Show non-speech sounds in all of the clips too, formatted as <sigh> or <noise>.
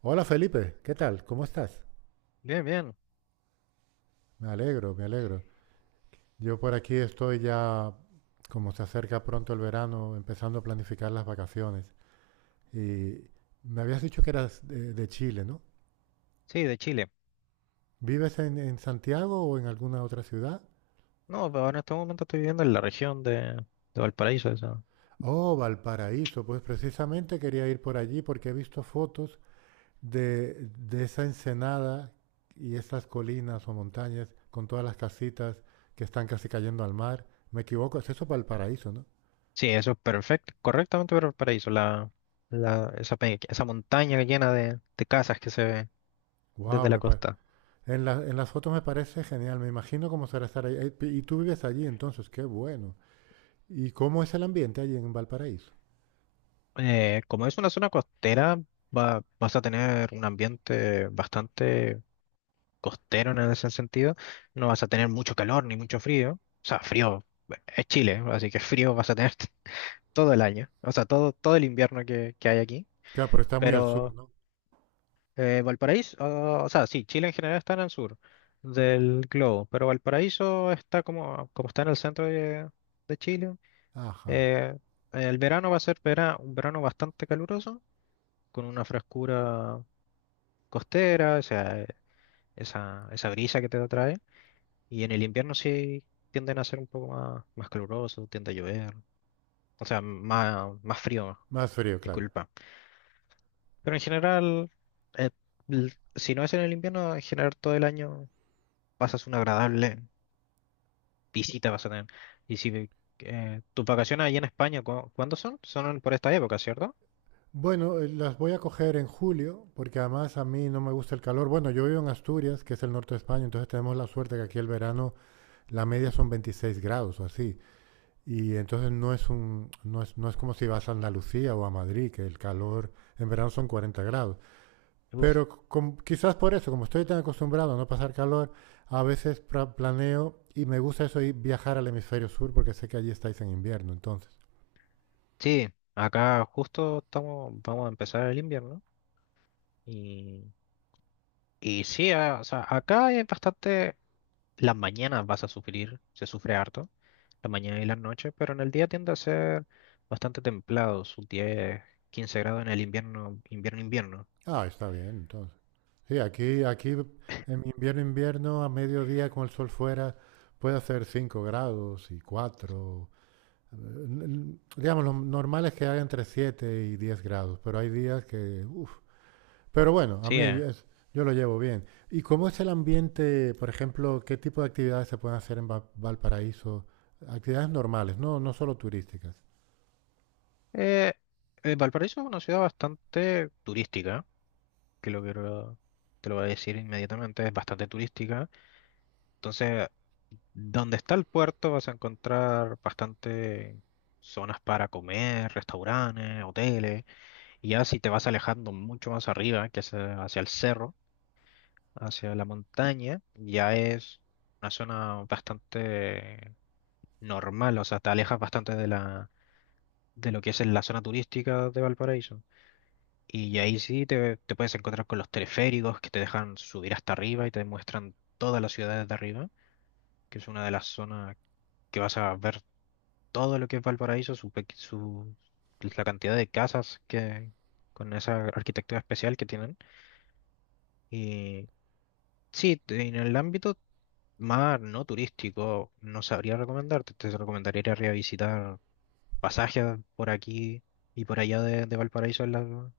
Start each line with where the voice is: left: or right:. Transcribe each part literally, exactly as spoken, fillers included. right: Hola Felipe, ¿qué tal? ¿Cómo estás?
left: Bien, bien.
right: Me alegro, me alegro. Yo por aquí estoy ya, como se acerca pronto el verano, empezando a planificar las vacaciones. Y me habías dicho que eras de, de Chile, ¿no?
left: Sí, de Chile.
right: ¿Vives en, en Santiago o en alguna otra ciudad?
left: No, pero en este momento estoy viviendo en la región de, de Valparaíso. Eso.
right: Oh, Valparaíso, pues precisamente quería ir por allí porque he visto fotos de, de esa ensenada y esas colinas o montañas con todas las casitas que están casi cayendo al mar. Me equivoco, es eso Valparaíso, ¿no?
left: Sí, eso es perfecto, correctamente Valparaíso. La, la, esa, pe- esa montaña llena de, de casas que se ve desde
right: Wow.
left: la costa.
right: En, la- en las fotos me parece genial, me imagino cómo será estar ahí. Eh, Y tú vives allí entonces, qué bueno. ¿Y cómo es el ambiente allí en Valparaíso?
left: Eh, como es una zona costera, va, vas a tener un ambiente bastante costero en ese sentido. No vas a tener mucho calor ni mucho frío. O sea, frío, eh, es Chile, así que frío vas a tener <laughs> todo el año. O sea, todo, todo el invierno que, que hay aquí.
right: Claro, pero está muy al sur,
left: pero
right: ¿no?
left: Eh, Valparaíso, ah, o sea, sí, Chile en general está en el sur del globo, pero Valparaíso está como, como está en el centro de, de Chile.
right: Ajá.
left: eh, el verano va a ser vera- un verano bastante caluroso, con una frescura costera, o sea, eh, esa, esa brisa que te atrae. Y en el invierno sí tienden a ser un poco más, más caluroso, tiende a llover, o sea, más, más frío,
right: Más frío, claro.
left: disculpa. Pero en general, eh, l- si no es en el invierno, en general todo el año pasas una agradable visita, vas a tener. Y si, eh, tus vacaciones allá en España, ¿cu- ¿cuándo son? Son por esta época, ¿cierto?
right: Bueno, eh, las voy a coger en julio, porque además a mí no me gusta el calor. Bueno, yo vivo en Asturias, que es el norte de España, entonces tenemos la suerte que aquí el verano la media son veintiséis grados o así. Y entonces no es un, no es, no es como si vas a Andalucía o a Madrid, que el calor en verano son cuarenta grados.
left: Uf,
right: Pero com- quizás por eso, como estoy tan acostumbrado a no pasar calor, a veces pra- planeo y me gusta eso ir viajar al hemisferio sur porque sé que allí estáis en invierno, entonces.
left: sí, acá justo estamos, vamos a empezar el invierno. Y, y sí, ah, o sea, acá es bastante, las mañanas vas a sufrir, se sufre harto, la mañana y las noches, pero en el día tiende a ser bastante templado, sus diez, quince grados en el invierno, invierno, invierno.
right: Ah, está bien, entonces. Sí, aquí, aquí en invierno, invierno, a mediodía con el sol fuera, puede hacer cinco grados y cuatro. Digamos, lo normal es que haga entre siete y diez grados, pero hay días que, uf. Pero bueno, a
left: Sí,
right: mí
left: eh.
right: es- yo lo llevo bien. ¿Y cómo es el ambiente, por ejemplo, qué tipo de actividades se pueden hacer en Va- Valparaíso? Actividades normales, no, no solo turísticas.
left: Eh, eh, Valparaíso es una ciudad bastante turística, que lo quiero, te lo voy a decir inmediatamente, es bastante turística. Entonces, donde está el puerto vas a encontrar bastante zonas para comer, restaurantes, hoteles. Y ya si te vas alejando mucho más arriba, que es, eh, hacia el cerro, hacia la montaña, ya es una zona bastante normal, o sea, te alejas bastante de la, de lo que es la zona turística de Valparaíso. Y ahí sí te, te puedes encontrar con los teleféricos que te dejan subir hasta arriba y te muestran todas las ciudades de arriba, que es una de las zonas que vas a ver todo lo que es Valparaíso, su, pe- su- la cantidad de casas que con esa arquitectura especial que tienen. Y sí, te- en el ámbito más no turístico no sabría recomendarte, te recomendaría ir a revisitar pasajes por aquí y por allá de, de Valparaíso. en, la-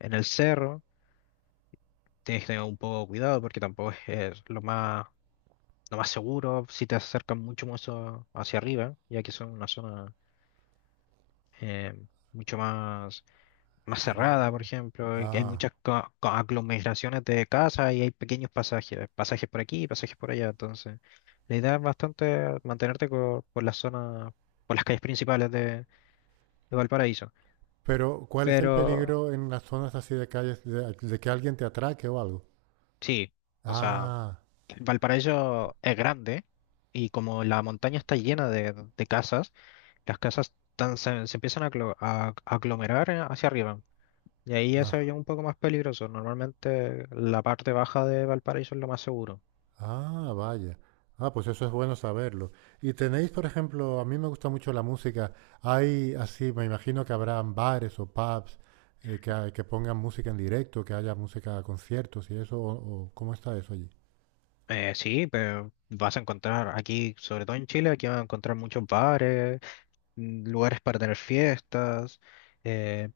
left: En el cerro tienes que tener un poco de cuidado porque tampoco es, eh, lo más, lo más seguro si te acercan mucho más a- hacia arriba, ya que son una zona, eh, mucho más, más cerrada, por ejemplo, y que hay
right: Ah,
left: muchas co- co- aglomeraciones de casas y hay pequeños pasajes, pasajes por aquí, pasajes por allá. Entonces la idea es bastante mantenerte co- por, las zonas, por las calles principales de, de Valparaíso,
right: pero ¿cuál es el
left: pero
right: peligro en las zonas así de calles de, de que alguien te atraque o algo?
left: sí, o sea,
right: Ah,
left: Valparaíso es grande y como la montaña está llena de, de casas. Las casas tan- se, se empiezan a, aglo- a- a aglomerar, eh, hacia arriba. Y ahí ya se ve
right: ah.
left: ya un poco más peligroso. Normalmente la parte baja de Valparaíso es lo más seguro.
right: Ah, vaya. Ah, pues eso es bueno saberlo. Y tenéis, por ejemplo, a mí me gusta mucho la música. Hay así, me imagino que habrán bares o pubs eh, que, ha- que pongan música en directo, que haya música, conciertos y eso. O, o- ¿cómo está eso allí?
left: Eh, sí, pero vas a encontrar aquí, sobre todo en Chile, aquí vas a encontrar muchos bares, mm, lugares para tener fiestas, eh,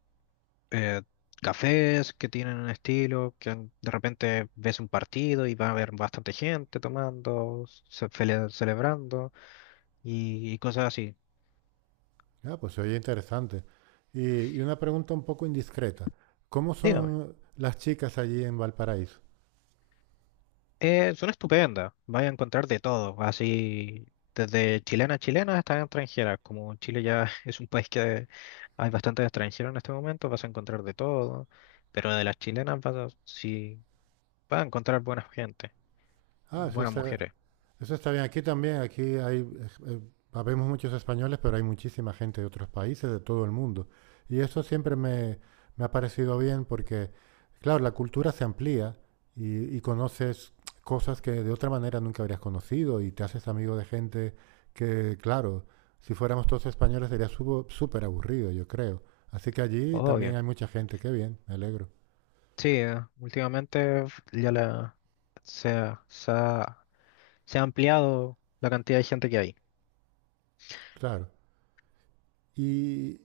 left: eh, cafés que tienen un estilo, que en- de repente ves un partido y va a haber bastante gente tomando, ce- cele- celebrando y, y cosas así.
right: Ah, pues se oye interesante. Y, y una pregunta un poco indiscreta. ¿Cómo son las chicas allí en Valparaíso?
left: Eh, son estupendas, vas a encontrar de todo, así desde chilenas chilenas hasta extranjeras. Como Chile ya <laughs> es un país que hay bastantes extranjeros en este momento, vas a encontrar de todo, pero de las chilenas vas a, sí, vas a encontrar buena gente,
right: Ah, eso
left: buenas
right: es.
left: mujeres,
right: Eso está bien. Aquí también, aquí hay, eh, eh, habemos muchos españoles, pero hay muchísima gente de otros países, de todo el mundo. Y eso siempre me, me ha parecido bien porque, claro, la cultura se amplía y, y conoces cosas que de otra manera nunca habrías conocido y te haces amigo de gente que, claro, si fuéramos todos españoles sería subo- súper aburrido, yo creo. Así que allí también
left: obvio.
right: hay mucha gente. Qué bien, me alegro.
left: Sí, eh, últimamente f- ya la, se, ha, se ha se ha ampliado la cantidad de gente que hay.
right: Claro. Y,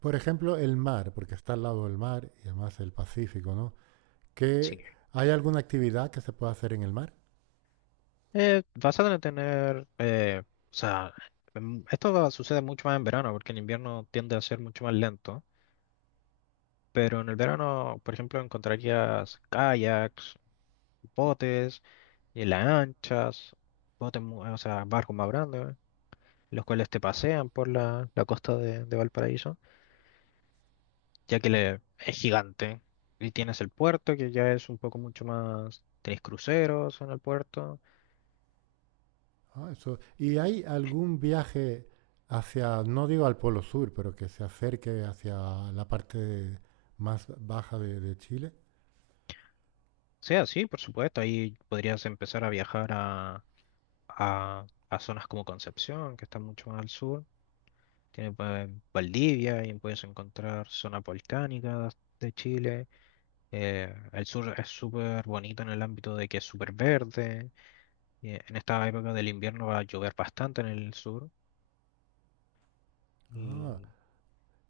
right: por ejemplo, el mar, porque está al lado del mar y además el Pacífico, ¿no?
left: Sí.
right: Que hay alguna actividad que se pueda hacer en el mar.
left: Eh, vas a tener, eh, o sea, em, esto va- sucede mucho más en verano, porque en invierno tiende a ser mucho más lento, pero en el verano, por ejemplo, encontrarías kayaks, botes y lanchas, botes, mu- o sea, barcos más grandes, los cuales te pasean por la, la costa de, de Valparaíso, ya que le- es gigante, y tienes el puerto, que ya es un poco mucho más, tienes cruceros en el puerto.
right: Ah, eso. ¿Y hay algún viaje hacia, no digo al Polo Sur, pero que se acerque hacia la parte más baja de, de Chile?
left: O sea, sí, por supuesto, ahí podrías empezar a viajar a a, a zonas como Concepción, que está mucho más al sur. Tiene, eh, Valdivia, y puedes encontrar zonas volcánicas de Chile. Eh, el sur es súper bonito en el ámbito de que es súper verde. Y en esta época del invierno va a llover bastante en el sur.
right: Ah,
left: Y,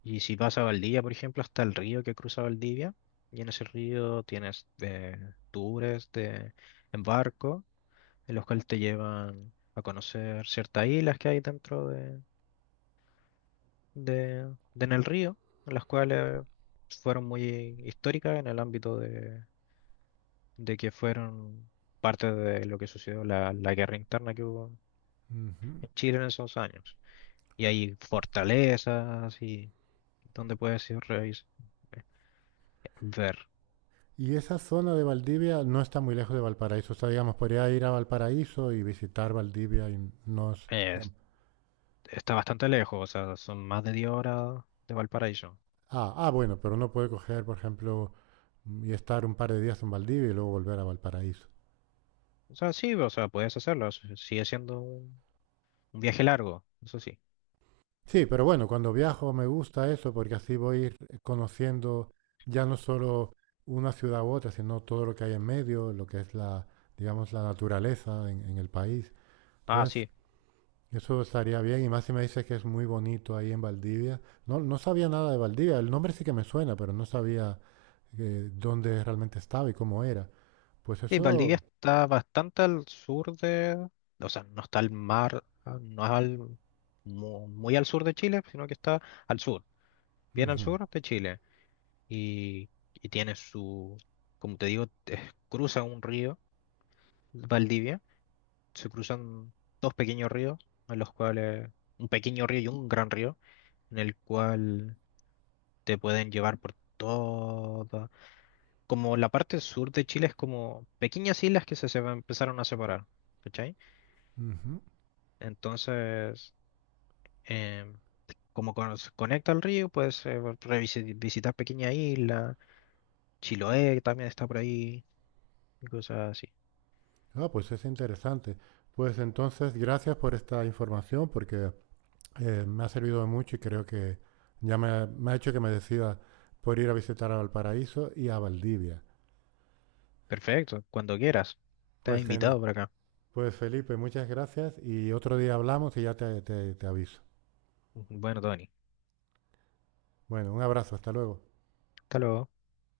left: y si vas a Valdivia, por ejemplo, hasta el río que cruza Valdivia. Y en ese río tienes, eh, tours de, en barco, en los cuales te llevan a conocer ciertas islas que hay dentro de de, de en el río, las cuales fueron muy históricas en el ámbito de, de que fueron parte de lo que sucedió la, la guerra interna que hubo
right: ujú.
left: en Chile en esos años. Y hay fortalezas y donde puedes ir revis- ver.
right: Y esa zona de Valdivia no está muy lejos de Valparaíso. O sea, digamos, podría ir a Valparaíso y visitar Valdivia y no es...
left: Es- Está bastante lejos, o sea, son más de diez horas de Valparaíso.
right: Ah, ah, bueno, pero uno puede coger, por ejemplo, y estar un par de días en Valdivia y luego volver a Valparaíso.
left: O sea, sí, o sea, puedes hacerlo, s- sigue siendo un, un viaje largo, eso sí.
right: Sí, pero bueno, cuando viajo me gusta eso porque así voy conociendo ya no solo una ciudad u otra, sino todo lo que hay en medio, lo que es la, digamos, la naturaleza en, en el país.
left: Ah,
right: Entonces,
left: sí,
right: eso estaría bien. Y más si me dices que es muy bonito ahí en Valdivia. No, no sabía nada de Valdivia. El nombre sí que me suena, pero no sabía eh, dónde realmente estaba y cómo era. Pues
left: sí,
right: eso...
left: Valdivia está bastante al sur de, o sea, no está al mar, ah, no es al, mu- muy, al sur de Chile, sino que está al sur, bien al
right: Ujú,
left: sur de Chile. Y, y tiene su, como te digo, <laughs> te- cruza un río, Valdivia, se cruzan dos pequeños ríos, en los cuales, un pequeño río y un gran río, en el cual te pueden llevar por toda, como la parte sur de Chile es como pequeñas islas que se, se empezaron a separar. ¿Cachai?
right: ujú.
left: Entonces, em, como cono- se conecta al río, puedes, eh, revisi- visitar pequeña isla. Chiloé también está por ahí y cosas así.
right: Ah, pues es interesante. Pues entonces, gracias por esta información porque eh, me ha servido de mucho y creo que ya me ha, me ha hecho que me decida por ir a visitar a Valparaíso y a Valdivia.
left: Perfecto, cuando quieras. Estás
right: Pues, Gene-
left: invitado por acá.
right: pues Felipe, muchas gracias y otro día hablamos y ya te- te- te aviso.
left: Bueno, Tony,
right: Bueno, un abrazo, hasta luego.
left: hasta luego.